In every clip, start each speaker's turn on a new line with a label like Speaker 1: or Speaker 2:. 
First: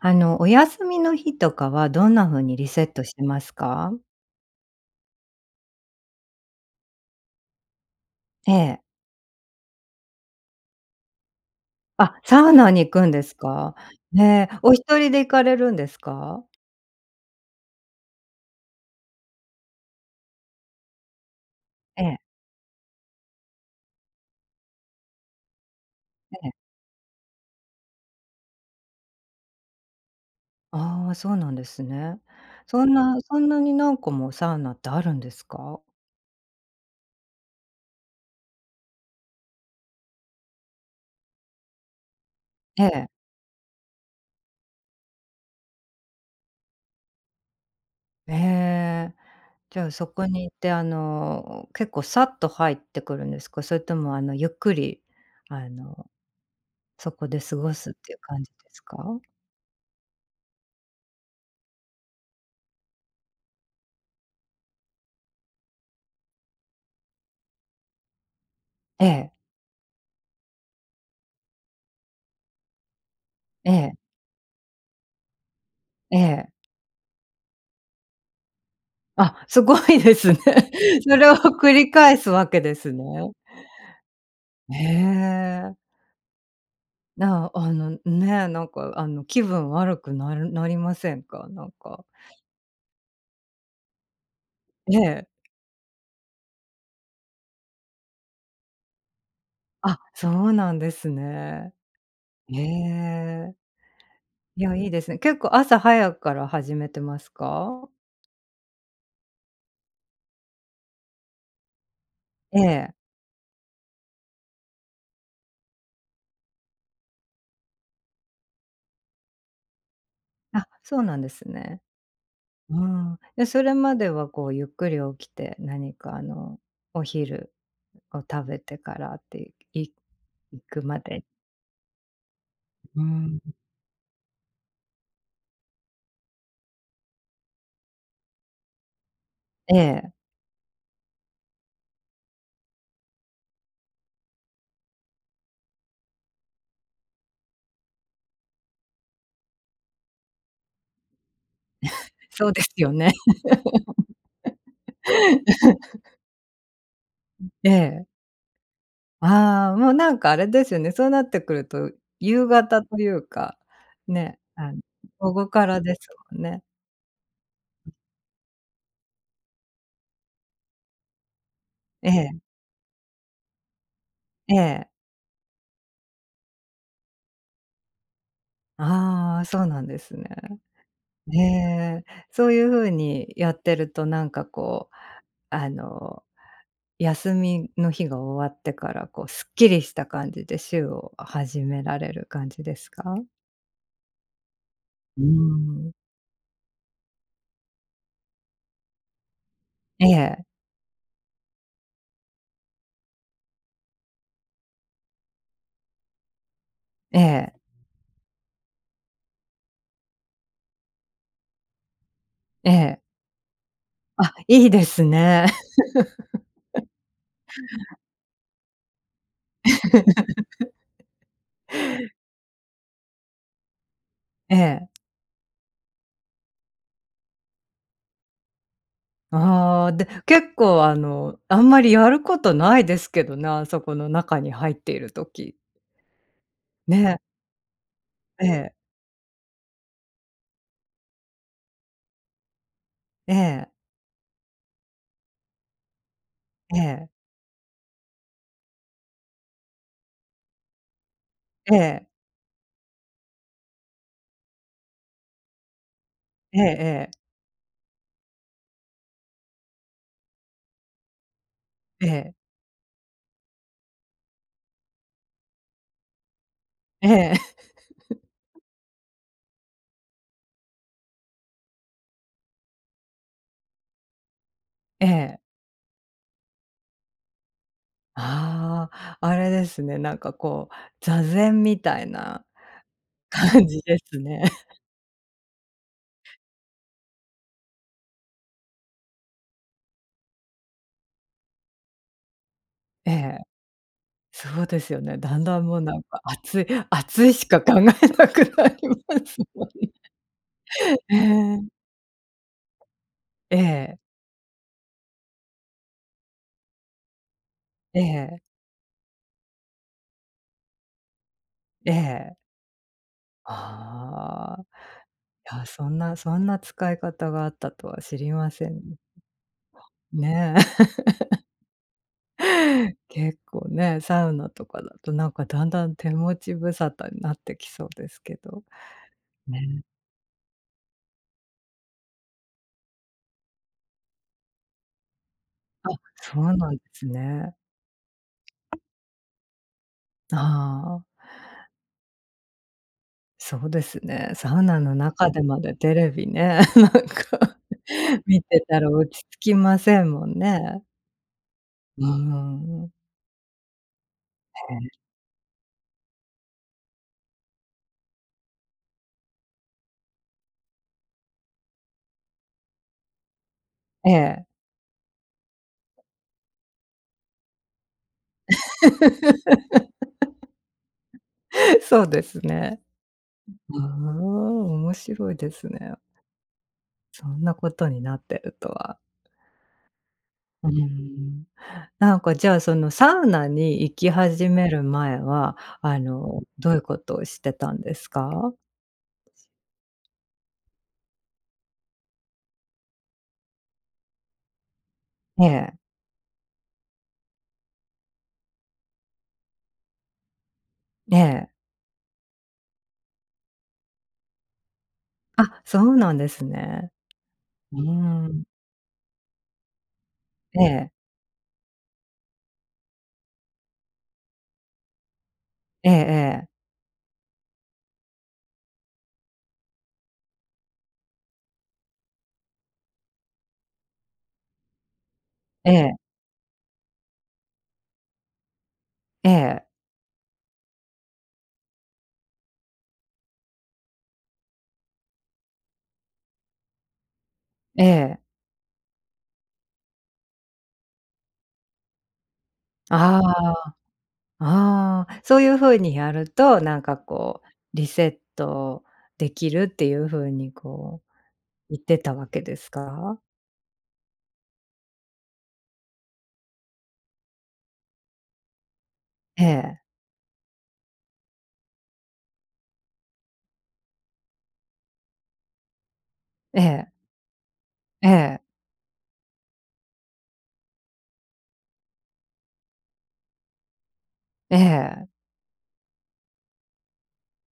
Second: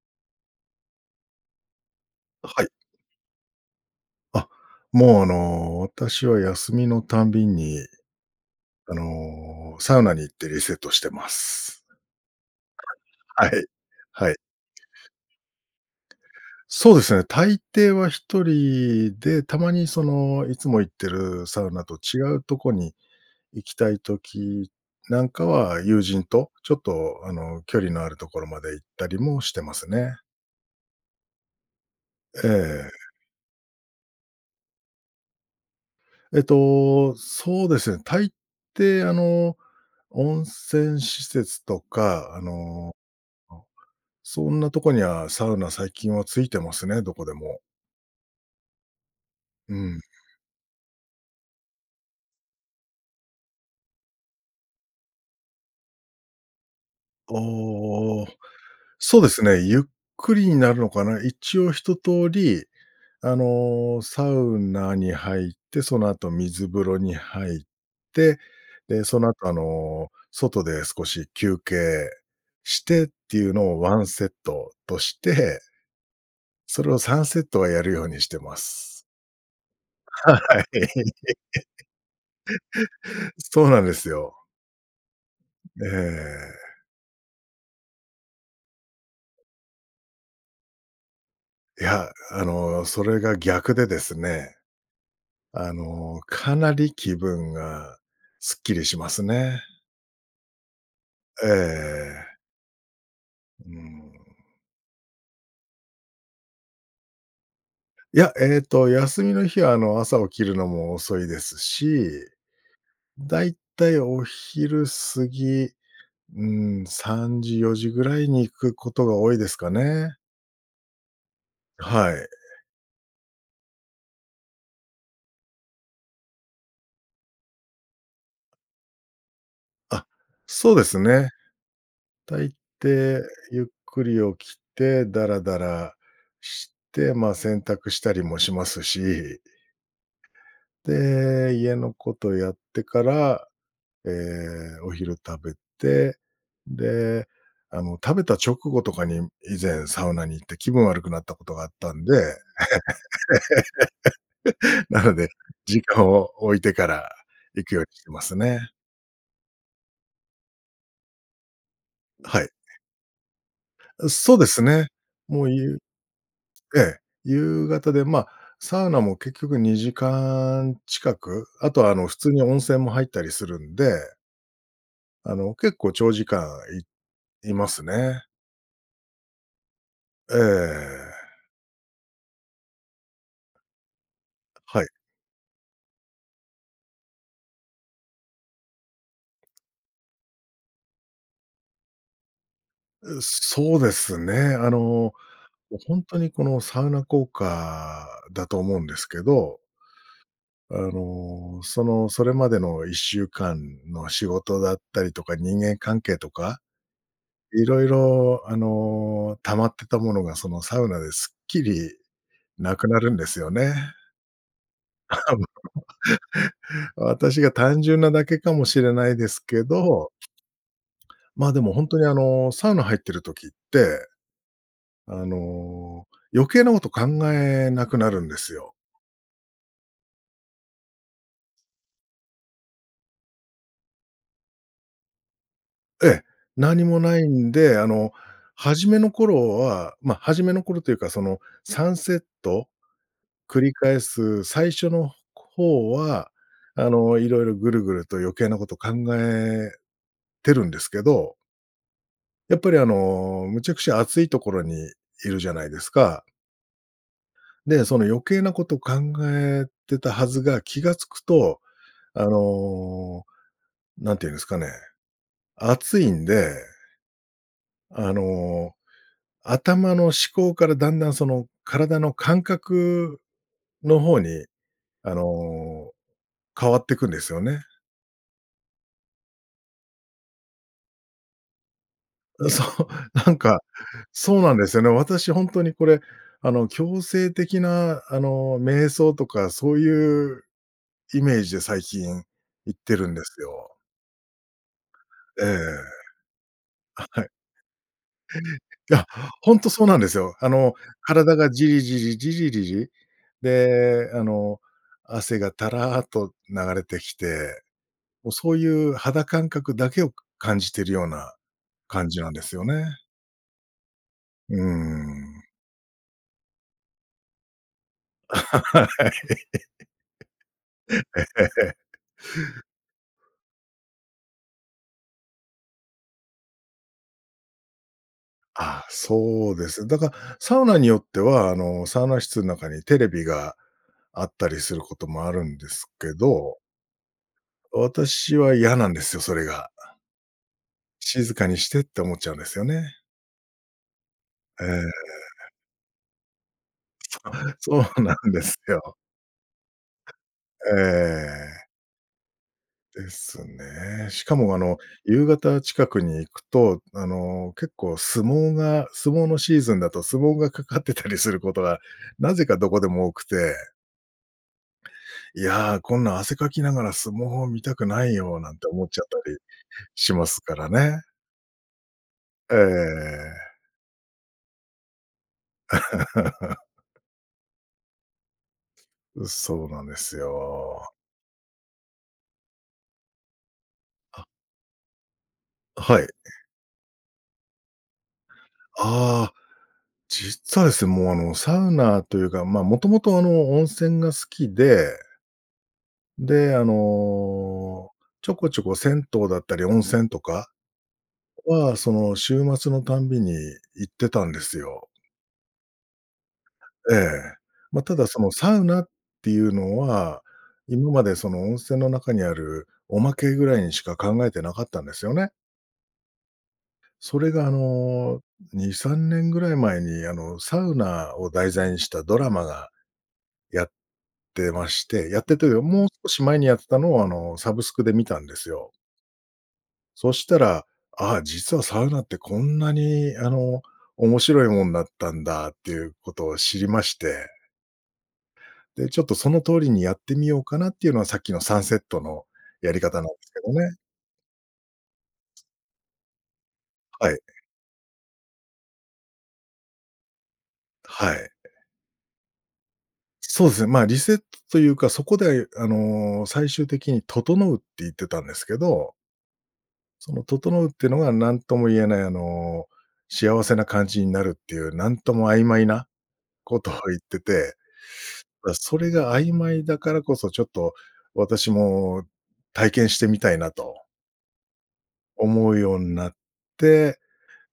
Speaker 1: あの、お休みの日とかはどんな風に
Speaker 2: はい。
Speaker 1: リセットしてますか？
Speaker 2: あ、もうあの、私は休みのたんびに。
Speaker 1: ええ。
Speaker 2: あの、サウナに行ってリセットしてます。
Speaker 1: あ、サウナに行くんで
Speaker 2: [unintelligible]
Speaker 1: す
Speaker 2: はい、
Speaker 1: か？へ
Speaker 2: はい。
Speaker 1: え、お1人で行かれるんですか？
Speaker 2: そうですね。大抵は一人で、たまにその、いつも行ってるサウナと
Speaker 1: ええ。
Speaker 2: 違うとこに行きたい時なんかは友人
Speaker 1: ええ。
Speaker 2: と、ちょっとあの、距離のあるところまで行ったりもしてますね。
Speaker 1: ああ、そうなんですね。
Speaker 2: え
Speaker 1: そん
Speaker 2: え。
Speaker 1: なそんなに何個もサウナってあるんですか？
Speaker 2: えっと、そうですね。大抵あの、温泉施設とかあ
Speaker 1: え
Speaker 2: の、
Speaker 1: え。
Speaker 2: そんなとこにはサウナ最近はついてますね、どこでも。
Speaker 1: ええ。
Speaker 2: う
Speaker 1: じゃあ
Speaker 2: ん。
Speaker 1: そこに行ってあの、結構さっと入ってくるんですか？それともあの、ゆっくり、あの、そこで過ごすっていう
Speaker 2: おお、
Speaker 1: 感じですか？
Speaker 2: そうですね、ゆっくりになるのかな？一応一通り、あの、サウナに入って、その後水風呂に入って、
Speaker 1: え
Speaker 2: で、その
Speaker 1: え。
Speaker 2: 後あの、外で少し休憩してっていうの
Speaker 1: え
Speaker 2: をワ
Speaker 1: え。
Speaker 2: ンセットとして、
Speaker 1: ええ。
Speaker 2: それを3セットはやるようにしてます。
Speaker 1: あ、すごいです
Speaker 2: は、
Speaker 1: ね。
Speaker 2: はい。
Speaker 1: それを繰り返すわけです ね。
Speaker 2: そうなんですよ。
Speaker 1: へえ。
Speaker 2: ええ。
Speaker 1: なあの、ね、なんかあの気分悪くなるなりませんか？なん
Speaker 2: い
Speaker 1: か。
Speaker 2: や、あの、それが逆でですね。
Speaker 1: ええ。
Speaker 2: あの、かなり気分がすっきりしますね。
Speaker 1: あ、そうなんです
Speaker 2: え
Speaker 1: ね。
Speaker 2: え。
Speaker 1: へえ。
Speaker 2: うーん。
Speaker 1: いや、いいですね。結構朝早くから始めてますか？
Speaker 2: いや、えっと、休みの日はあの、朝起きるのも遅いですし、
Speaker 1: ええ。
Speaker 2: だいたいお昼過ぎ、うーん3時4時ぐらいに行くことが多いですかね。
Speaker 1: あ、そうなんですね。
Speaker 2: はい。
Speaker 1: うん。で、それまではこう、ゆっくり起きて何かあの、お昼を食べてからって、い
Speaker 2: あ、
Speaker 1: 行
Speaker 2: そう
Speaker 1: く
Speaker 2: です
Speaker 1: まで？
Speaker 2: ね。大
Speaker 1: う
Speaker 2: 抵
Speaker 1: ん。
Speaker 2: ゆっくり起きて、ダラダラして、ま、洗濯したりもしますし
Speaker 1: ええ。
Speaker 2: で、家のことやってから、ええ、お昼食べて、で、あの食べた直後とかに、以前サウナに行って気分悪くなったことがあったん で。
Speaker 1: そうですよね。
Speaker 2: なので、時間 を置いてから
Speaker 1: ん、
Speaker 2: 行
Speaker 1: え
Speaker 2: くようにし
Speaker 1: え。
Speaker 2: てますね。
Speaker 1: ああ、もうなんかあれですよね、そうなってくると、
Speaker 2: は
Speaker 1: 夕
Speaker 2: い。
Speaker 1: 方というか、
Speaker 2: う、そ
Speaker 1: ね、
Speaker 2: うです
Speaker 1: あの、
Speaker 2: ね。
Speaker 1: 午
Speaker 2: も
Speaker 1: 後
Speaker 2: う、
Speaker 1: か
Speaker 2: ゆ
Speaker 1: らですもんね。
Speaker 2: ええ、夕方
Speaker 1: ん。
Speaker 2: で、ま、サウナも結局2時間近く、あとはあの
Speaker 1: え
Speaker 2: 普通
Speaker 1: え。
Speaker 2: に温泉も入ったりするんで
Speaker 1: ええ。
Speaker 2: あの、結構長時間い居ますね。
Speaker 1: ああ、そうなんですね。
Speaker 2: ええ。
Speaker 1: へえ。そういう風にやってるとなんか
Speaker 2: はい。
Speaker 1: こう、あの、休みの日が終わってからこう、スッキリした感じで週を始められる感じですか？
Speaker 2: うそうですね、あの、も
Speaker 1: うー
Speaker 2: う
Speaker 1: ん。
Speaker 2: ほんとにこの、サウナ効果だと思うんですけど
Speaker 1: ええ。
Speaker 2: あの、その、それまでの1週間の仕事だったりとか、人間関係とか。
Speaker 1: ええ。
Speaker 2: 色々あの、溜まってたものが、そのサウナですっきり
Speaker 1: え
Speaker 2: 無くな
Speaker 1: え。
Speaker 2: るんですよね。
Speaker 1: あ、いいですね。
Speaker 2: 私が単 純なだけかもしれないですけど ま、でもほんとにあの、サウナ入ってる時って、
Speaker 1: ええ。
Speaker 2: あの、余計なこと考えなくなるんですよ。
Speaker 1: ああ、で、結構あの、あんまりやることないですけどね、あそこの中に入っている時。
Speaker 2: ええ、何もな
Speaker 1: ね。
Speaker 2: いんで、あの、
Speaker 1: ええ。
Speaker 2: 始めの頃は、ま、始めの頃というかその3セット？
Speaker 1: え
Speaker 2: 繰
Speaker 1: え。
Speaker 2: り返す最初の方は、
Speaker 1: え
Speaker 2: あ
Speaker 1: え。
Speaker 2: の、色々ぐるぐると余計なこと考えてるんですけど
Speaker 1: ええ。
Speaker 2: やっぱりあの、むちゃくちゃ熱いところにいるじゃないですか。
Speaker 1: ええええ。
Speaker 2: で、その余計なこと考えてたはずが気が付くと、
Speaker 1: え
Speaker 2: あ
Speaker 1: え。
Speaker 2: の、何て言うんですかね。熱いんで、
Speaker 1: ええ。
Speaker 2: あ の、頭の思考からだんだんその、体の感覚の方に、
Speaker 1: え
Speaker 2: あ
Speaker 1: え。
Speaker 2: の、変わってくんですよね。
Speaker 1: ああ、あれですね、なんかこう、座禅みたいな
Speaker 2: そう、なんか、
Speaker 1: 感じです
Speaker 2: そう
Speaker 1: ね。
Speaker 2: なんです よね。私ほんとにこれ、あの、強制的なあの、瞑想とかそういうイメージで最近行ってる
Speaker 1: え
Speaker 2: んで
Speaker 1: え。
Speaker 2: すよ。
Speaker 1: そうですよね、だ
Speaker 2: え
Speaker 1: ん
Speaker 2: え。
Speaker 1: だん、もうなんか熱い
Speaker 2: あ、は
Speaker 1: 熱
Speaker 2: い。
Speaker 1: いしか考えなくなり
Speaker 2: いや、
Speaker 1: ます
Speaker 2: ほん
Speaker 1: も
Speaker 2: と
Speaker 1: ん
Speaker 2: そう
Speaker 1: ね。
Speaker 2: なんですよ。あの、
Speaker 1: え
Speaker 2: 体がジ
Speaker 1: え。
Speaker 2: リジリ、ジリリリ、
Speaker 1: ええ。
Speaker 2: で、あの、汗がたらっと流れてきて、
Speaker 1: え
Speaker 2: もう、
Speaker 1: え。
Speaker 2: そういう肌感覚だけをか感じてるような、
Speaker 1: え
Speaker 2: 感じなん
Speaker 1: え。
Speaker 2: ですよね。う
Speaker 1: あ
Speaker 2: ー
Speaker 1: あ、
Speaker 2: ん。
Speaker 1: いや、そんなそんな使い方があったとは知 りませ
Speaker 2: は
Speaker 1: ん。
Speaker 2: い。
Speaker 1: ね。結構ね、サウナとかだとなんか、だんだん手持ち無沙汰になってきそうですけど
Speaker 2: あ、そうで
Speaker 1: ね。
Speaker 2: す。だか、サウナによっては、あの、サウナ室ん中にテレビがあったりすることもあるんです
Speaker 1: あ、
Speaker 2: け
Speaker 1: そう
Speaker 2: ど。
Speaker 1: なんですね。
Speaker 2: 私は嫌なんですよ、それが。
Speaker 1: ああ。
Speaker 2: 静かにしてって思っちゃうんですよね。
Speaker 1: そうですね。サウ
Speaker 2: え
Speaker 1: ナの
Speaker 2: え。
Speaker 1: 中でまでテレビね、なんか、
Speaker 2: そうなんで
Speaker 1: 見
Speaker 2: す
Speaker 1: てたら
Speaker 2: よ。
Speaker 1: 落ち着きませんもん
Speaker 2: え
Speaker 1: ね。
Speaker 2: え。
Speaker 1: ああ、うん。
Speaker 2: ですね。しかも、あ
Speaker 1: は
Speaker 2: の、
Speaker 1: い。
Speaker 2: 夕方近くに行くと、あの、結構相撲が、相撲のシーズンだと相撲がかかってたりすることがなぜかどこでも多くて
Speaker 1: ええ。
Speaker 2: 「いや、こんな汗かきながら相撲を見たくないよ」なんて思っちゃったりしますからね。
Speaker 1: そうです
Speaker 2: え
Speaker 1: ね。
Speaker 2: え。
Speaker 1: ううーん、面白いですね。そんなことになってるとは。
Speaker 2: う、そうなんです
Speaker 1: うー
Speaker 2: よ。
Speaker 1: ん。なんか、じゃあ、そのサウナに行き
Speaker 2: あ。
Speaker 1: 始める前は、
Speaker 2: あ、
Speaker 1: あ
Speaker 2: はい。
Speaker 1: の、どういうことをしてたんですか？
Speaker 2: あ、実はですね、もう、あの、サウナというか、まあ、もともとあの、温泉が好きで。
Speaker 1: ええ。
Speaker 2: で、あの、ちょこちょこ銭湯だったり温泉とか
Speaker 1: ええ。
Speaker 2: は、その週末のたんびに行ってたんですよ。
Speaker 1: あ、そうなんですね。
Speaker 2: ええ。
Speaker 1: う
Speaker 2: ま、ただそ
Speaker 1: ー
Speaker 2: の
Speaker 1: ん。
Speaker 2: サウナっていうのは、
Speaker 1: え
Speaker 2: 今
Speaker 1: え。
Speaker 2: までその温泉の中にあるおまけぐらいにしか考えてなかったんですよね。
Speaker 1: ええええ。
Speaker 2: それがあの、2、3年ぐらい前に、あの、サウナを題材にしたドラマが、やってましてやってて、よ
Speaker 1: え
Speaker 2: もう
Speaker 1: え。
Speaker 2: 少し前にやってたのを、あの、サブスクで観たんですよ。
Speaker 1: ええ。
Speaker 2: そしたら、あ、実はサウナってこんなに、あの、面白いもんだったんだっていうことを知りまして。
Speaker 1: ええ。
Speaker 2: で、ちょっとその通りにやってみようかなっていうのは、さっきの3セットのやり方なんで
Speaker 1: あ
Speaker 2: すけど
Speaker 1: あ。
Speaker 2: ね。
Speaker 1: あ、そういう風にやると、なんか
Speaker 2: はい。
Speaker 1: こう、リセットできるっていう風にこう、
Speaker 2: はい。
Speaker 1: 言ってたわけですか？
Speaker 2: そうすね、まあ、リセットというか、そこであの、最終的に「整う」って言ってたんですけど。
Speaker 1: ええ。
Speaker 2: その「整う」ってのが、何とも言えないあの、幸せな感じになるっていう、何とも曖昧なこ
Speaker 1: え
Speaker 2: とを
Speaker 1: え。
Speaker 2: 言ってて。
Speaker 1: ええ。
Speaker 2: だ、それが曖昧だからこそ、ちょっと私も体験してみたいなと。
Speaker 1: ええ。
Speaker 2: 思うようなって、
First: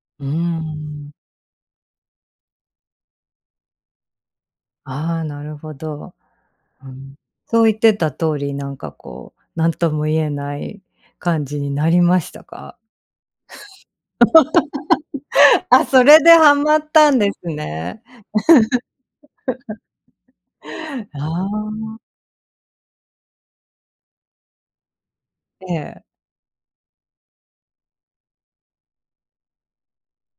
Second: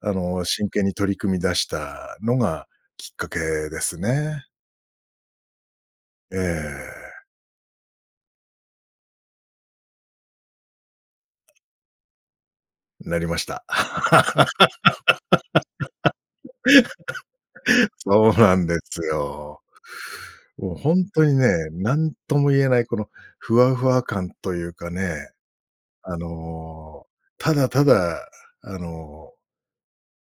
Speaker 2: あ
Speaker 1: うー
Speaker 2: の、真剣に取
Speaker 1: ん。
Speaker 2: り組み出したのがきっかけですね。
Speaker 1: ああ、なるほど。
Speaker 2: え
Speaker 1: うん、
Speaker 2: え。
Speaker 1: そう言ってた通り、なんかこう、何とも言えない感じになりましたか？
Speaker 2: なりました。
Speaker 1: あ、それでハマったんです ね。
Speaker 2: そうなんですよ。もうほん とに
Speaker 1: あ
Speaker 2: ね、
Speaker 1: あ。
Speaker 2: 何とも言えないこのふわふわ感というかね、
Speaker 1: ええ。
Speaker 2: あの、ただただ、あの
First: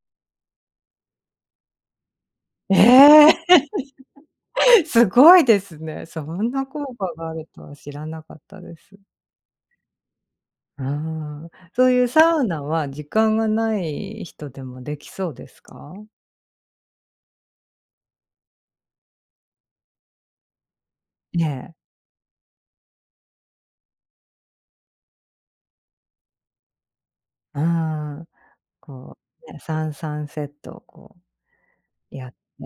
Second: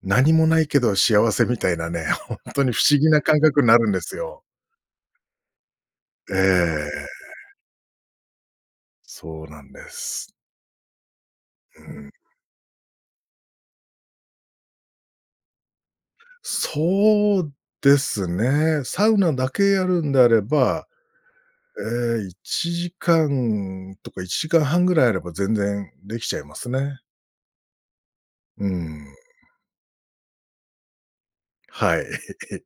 Speaker 2: 何もないけど幸せみたいなね、ほんとに
Speaker 1: え
Speaker 2: 不思議な
Speaker 1: え！
Speaker 2: 感覚なるんですよ。
Speaker 1: すごいですね。そ
Speaker 2: え
Speaker 1: んな効
Speaker 2: え。
Speaker 1: 果があるとは知らなかったです。
Speaker 2: そうなんです。
Speaker 1: うん。
Speaker 2: う
Speaker 1: そういう
Speaker 2: ん。
Speaker 1: サウナは時間がない人でもできそうですか？
Speaker 2: そうですね。サウナだけやるんであれば、
Speaker 1: ええ。
Speaker 2: ええ、1時間とか1時間半ぐらいあれば全然できちゃいますね。
Speaker 1: ああ、
Speaker 2: うーん。
Speaker 1: こう、ね、3-3セットをこ
Speaker 2: はい。
Speaker 1: うやって、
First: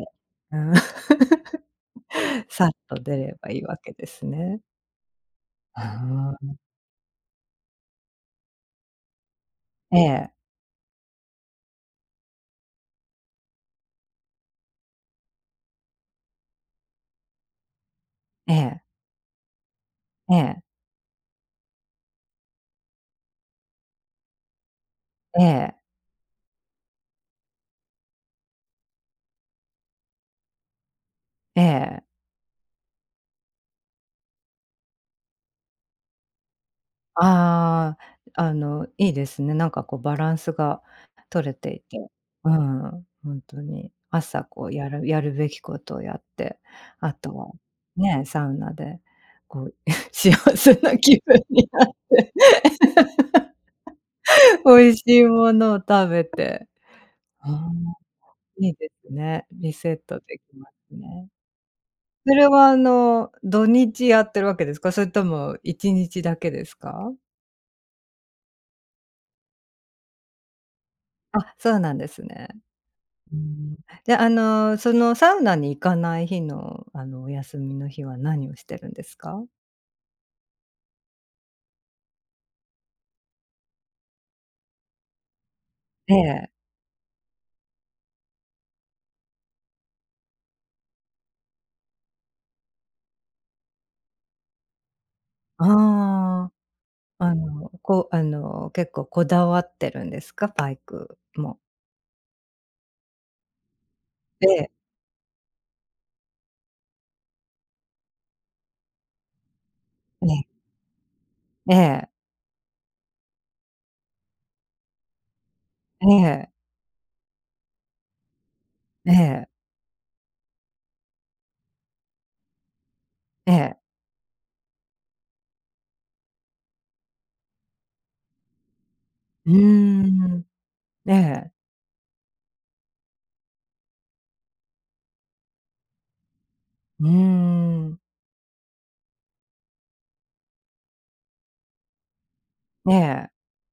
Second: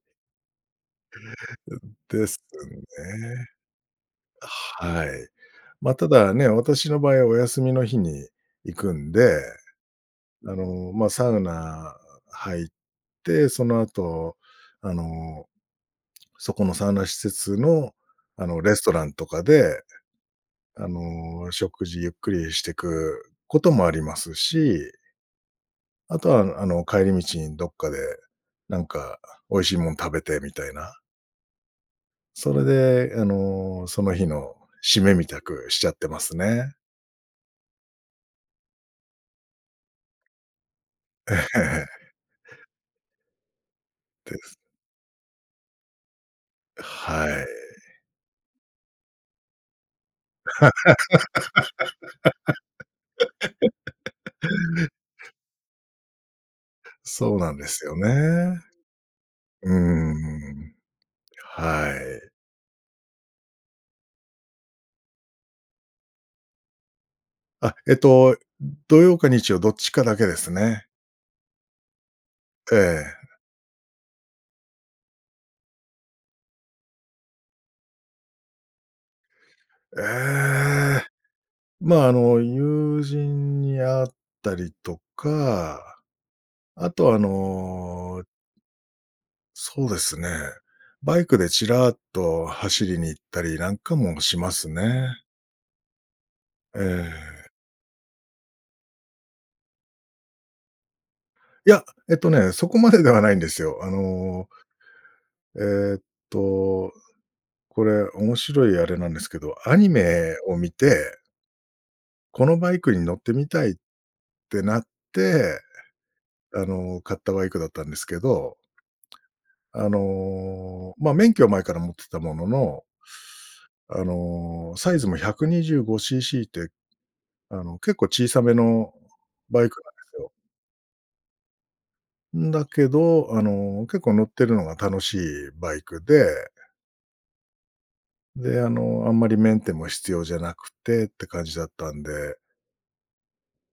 Speaker 2: うん、です
Speaker 1: さっと出れ
Speaker 2: ね。
Speaker 1: ばいいわけですね。
Speaker 2: はい。
Speaker 1: う
Speaker 2: まあ、ただ
Speaker 1: ー
Speaker 2: ね、
Speaker 1: ん。
Speaker 2: 私の場合はお休みの日に行くんで、
Speaker 1: ええ。
Speaker 2: あの、まあ、サウナ入って、その後あの、そこのサウナ施設の、あ
Speaker 1: え
Speaker 2: の、レ
Speaker 1: え。
Speaker 2: ストランとかで、
Speaker 1: ええ。
Speaker 2: あの、食事ゆっくりしてくこともありますし
Speaker 1: ええ。
Speaker 2: あとは、あのあの帰り道にどっかで、なんか美味しいもん食べてみたいな？
Speaker 1: ええ。
Speaker 2: それで、あの、その日の締めみたくしちゃってますね。
Speaker 1: ああ。あの、いいですね。なんかこう、バランスが
Speaker 2: え
Speaker 1: 取れていて。
Speaker 2: え。
Speaker 1: うん、に。
Speaker 2: で
Speaker 1: 朝
Speaker 2: す。
Speaker 1: こう、やるやるべきことをやって、あと
Speaker 2: はい。
Speaker 1: はね、サウナでこう、幸せな気分になって。美味しいものを食べて。
Speaker 2: そうなんで
Speaker 1: ああ、
Speaker 2: すよね。
Speaker 1: いいですね。リセッ
Speaker 2: うー
Speaker 1: トできま
Speaker 2: ん。
Speaker 1: すね。
Speaker 2: はい。
Speaker 1: それは、あの、土日やってるわけですか？それとも一日だけですか？
Speaker 2: あ、えっと、土曜か日曜どっちかだけですね。
Speaker 1: あ、そうなんですね。
Speaker 2: え
Speaker 1: う
Speaker 2: え。
Speaker 1: ーん。じゃ、あの、そのサウナに行かない日の、あの、お休みの日は何をしてるんですか？
Speaker 2: ええ。まあ、あの友人に会ったりとか。
Speaker 1: ええ。
Speaker 2: あと、あのそうですね。バイクでちらっと走りに行ったりなんかもしますね。
Speaker 1: あ
Speaker 2: え
Speaker 1: あ、あ
Speaker 2: え。
Speaker 1: の、こうあの、結構こだわってるんですか？バイクも。
Speaker 2: いや、えっとね、そこまでではないんですよ。あ
Speaker 1: え
Speaker 2: の
Speaker 1: え。
Speaker 2: えっとこれ面白いあれなんですけど、アニ
Speaker 1: え
Speaker 2: メ
Speaker 1: え。
Speaker 2: を見て
Speaker 1: ええ。
Speaker 2: このバイクに乗ってみたいってなって、
Speaker 1: ええ。
Speaker 2: あの、買ったバイクだったんですけど
Speaker 1: ええ。
Speaker 2: あの、まあ、免許は前から持ってたものの
Speaker 1: ええ。
Speaker 2: あの、サイズも125ccって。あの、結構小さめの
Speaker 1: うー
Speaker 2: バイクなんですよ。
Speaker 1: ん、ええ。
Speaker 2: うん、だけど、あの、結構乗ってるのが楽しいバイクで
Speaker 1: うーん。
Speaker 2: で、あの、あんまりメンテも必要じゃなくてって感じだったんで
Speaker 1: ええ。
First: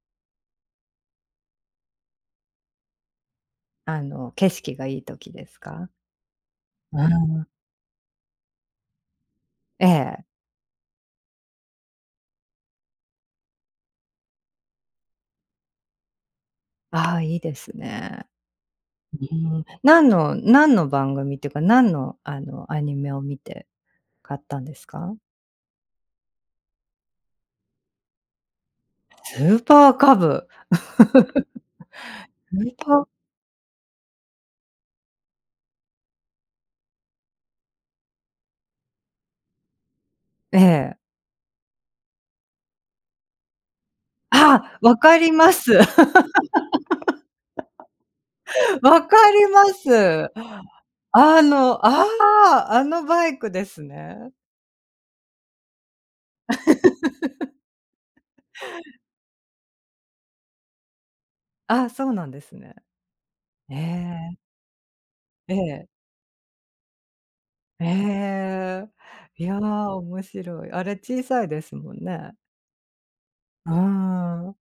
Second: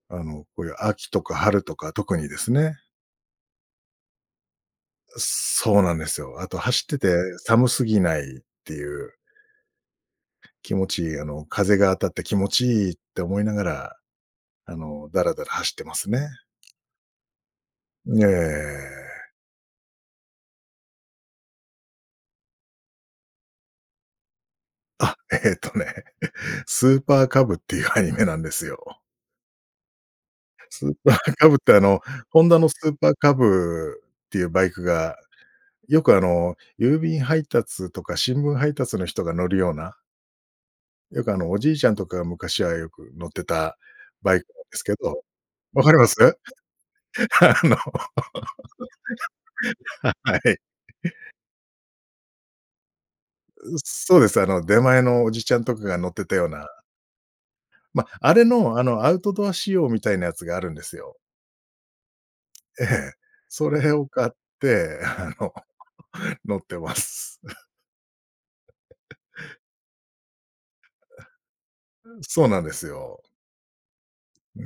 Speaker 2: あのこういう秋とか春とか特にですね。
Speaker 1: あの、景色がいい時です
Speaker 2: そう
Speaker 1: か？
Speaker 2: なんですよ。あと走って
Speaker 1: あ
Speaker 2: て
Speaker 1: あ。
Speaker 2: 寒すぎないっていう。
Speaker 1: ええ。
Speaker 2: 気持ちいいあの風が当たって気持ちいいって思いながら、あの、ダラダラ走ってますね。
Speaker 1: あ、いいです
Speaker 2: ね
Speaker 1: ね。
Speaker 2: え。
Speaker 1: うーん、何の何の番組っていうか、何の、あの、アニメを見て買ったんですか？
Speaker 2: あ、えっとね、え、スーパーカブっていうアニメなんですよ。
Speaker 1: スーパーカブ。
Speaker 2: スーパーカブってあの、ホン
Speaker 1: ス
Speaker 2: ダの
Speaker 1: ー
Speaker 2: スー
Speaker 1: パー
Speaker 2: パーカブっていうバイクが、よく、あの、郵便配達とか新聞配達の人が乗るような
Speaker 1: ええ。
Speaker 2: よくあのおじいちゃんとかが昔はよく乗ってたバイクなんで
Speaker 1: あ、
Speaker 2: すけ
Speaker 1: 分か
Speaker 2: ど、
Speaker 1: ります。
Speaker 2: わかります？あの、
Speaker 1: 分かりま
Speaker 2: は
Speaker 1: す。
Speaker 2: い。
Speaker 1: あのああ、あのバイクで
Speaker 2: う
Speaker 1: す
Speaker 2: そうで
Speaker 1: ね。
Speaker 2: す、あの出前のおじちゃんとかが乗ってたような ま、あれのあの、アウトドア仕様みたいなやつがあるんですよ。
Speaker 1: あ、そうなんですね。
Speaker 2: ええ。それを買っ
Speaker 1: え。
Speaker 2: て、あの、
Speaker 1: ええ。
Speaker 2: 乗ってます。
Speaker 1: え、いや、面白い。あれ
Speaker 2: え。
Speaker 1: 小さいですもん
Speaker 2: う、
Speaker 1: ね。
Speaker 2: そうなんですよ。
Speaker 1: うーん。
Speaker 2: うー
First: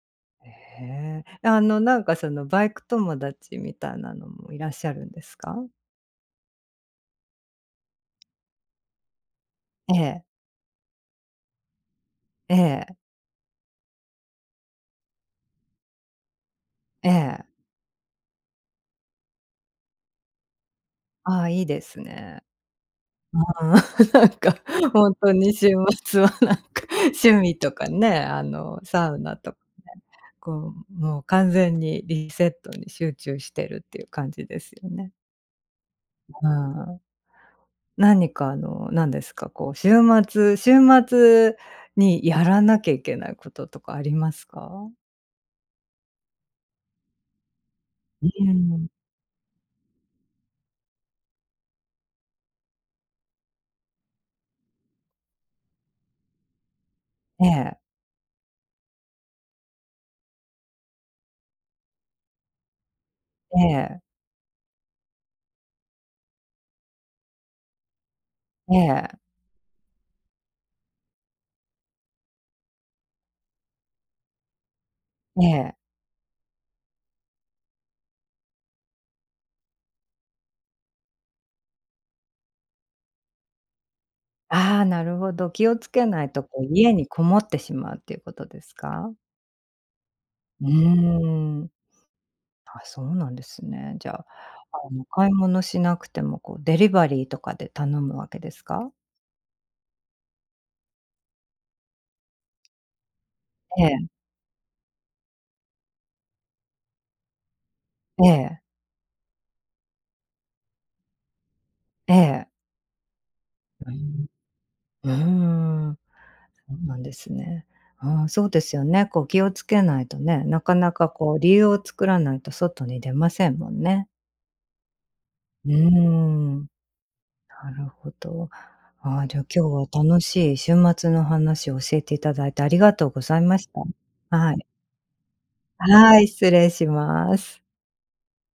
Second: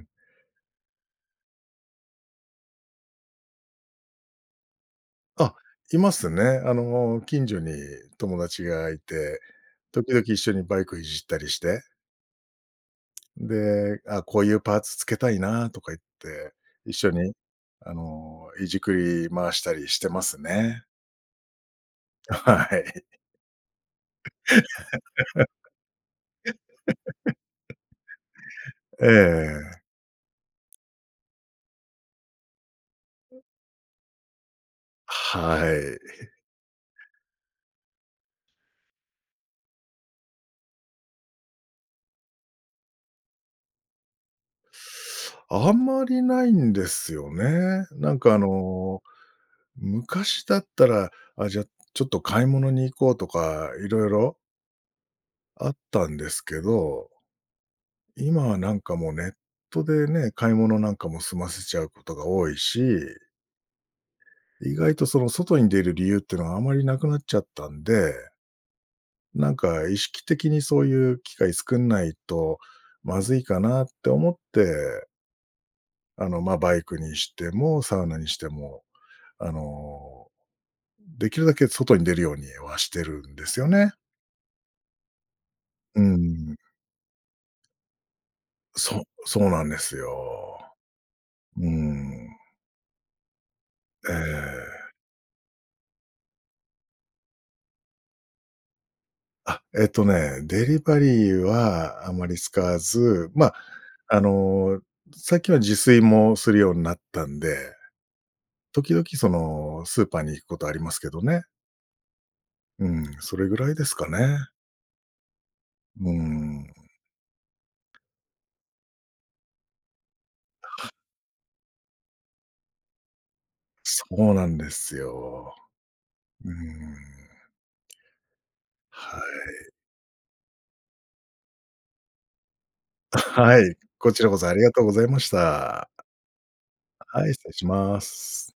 Speaker 2: ん。
Speaker 1: へ。え、あのなんかそのバイク友達みたいなのもいらっしゃるんです
Speaker 2: あ、
Speaker 1: か？
Speaker 2: いますね。あの、近所に友達がいて、
Speaker 1: え
Speaker 2: 時々
Speaker 1: え。
Speaker 2: 一緒にバイクいじったりして
Speaker 1: ええ。
Speaker 2: で、あ、こういうパーツ付けたいなとか言って、一緒
Speaker 1: え
Speaker 2: に
Speaker 1: え。
Speaker 2: あの、いじくり回したりしてますね。
Speaker 1: ああ、いいですね。
Speaker 2: はい。
Speaker 1: うん、なんかほんとに週末はなんか、趣味と かね、あの
Speaker 2: え
Speaker 1: サウナとかね、
Speaker 2: え。
Speaker 1: こう、もう完全にリセットに集中してるっていう感じですよね。
Speaker 2: はい。
Speaker 1: うん。何かあの、何ですか、こう週末週末にやらなきゃいけないこととかありますか？
Speaker 2: あんまりないんですよね。なん
Speaker 1: う
Speaker 2: かあ
Speaker 1: ーん。
Speaker 2: の、昔だったら、あ、じゃ、ちょっと買い物に行こうとか色々あったんですけど
Speaker 1: ええ。
Speaker 2: 今はなんかもう、ネットでね、買い物なんかも済ませちゃうことが多いし
Speaker 1: ええ。
Speaker 2: 意外とその外に出る理由っていうのはあまりなくなっちゃったんで
Speaker 1: ええ。
Speaker 2: なんか意識的にそういう機会作んないとまずいかなって思って
Speaker 1: ねえ。
Speaker 2: あの、ま、バイクにしてもサウナにしても、あの、できるだけ外に出るようには、してるんですよね。
Speaker 1: ああ、なるほど。気をつ
Speaker 2: うん
Speaker 1: け
Speaker 2: うん
Speaker 1: な
Speaker 2: う
Speaker 1: いと、
Speaker 2: ん。
Speaker 1: こう、家にこもってしまうということです
Speaker 2: そ
Speaker 1: か？
Speaker 2: そうなんです
Speaker 1: うー
Speaker 2: よ。うー
Speaker 1: ん。
Speaker 2: ん。
Speaker 1: あ、そうなんですね。じ
Speaker 2: え
Speaker 1: ゃあ、あ
Speaker 2: え。
Speaker 1: の、買い物しなくても、こう、デリバリーとかで頼むわけですか？
Speaker 2: あ、えっとね、デリバリーはあまり使わず、ま、
Speaker 1: ええ。
Speaker 2: あの、最近は自炊もするようになったんで。
Speaker 1: ええ。
Speaker 2: 時々その、スーパーに行くことありますけどね。
Speaker 1: ええ。
Speaker 2: うん、それぐらいで
Speaker 1: う
Speaker 2: すか
Speaker 1: ん。
Speaker 2: ね。
Speaker 1: うーん。
Speaker 2: うーん。
Speaker 1: そうなんですね。ああ、そうですよね。こう、気をつけないとね。なかなかこう、理由を作らないと外に出ませんもん
Speaker 2: そ
Speaker 1: ね。
Speaker 2: うなんですよ。
Speaker 1: うー
Speaker 2: うー
Speaker 1: ん。
Speaker 2: ん。
Speaker 1: なるほど。
Speaker 2: は
Speaker 1: ああ、じゃ、
Speaker 2: い。
Speaker 1: 今日は楽しい週末の話を教えていただいてありがとうござい ま
Speaker 2: は
Speaker 1: し
Speaker 2: い。
Speaker 1: た。
Speaker 2: こちらこそ
Speaker 1: は
Speaker 2: あり
Speaker 1: い。
Speaker 2: がとうございました。
Speaker 1: はい。失礼し
Speaker 2: はい。
Speaker 1: ま
Speaker 2: 失礼
Speaker 1: す。
Speaker 2: します。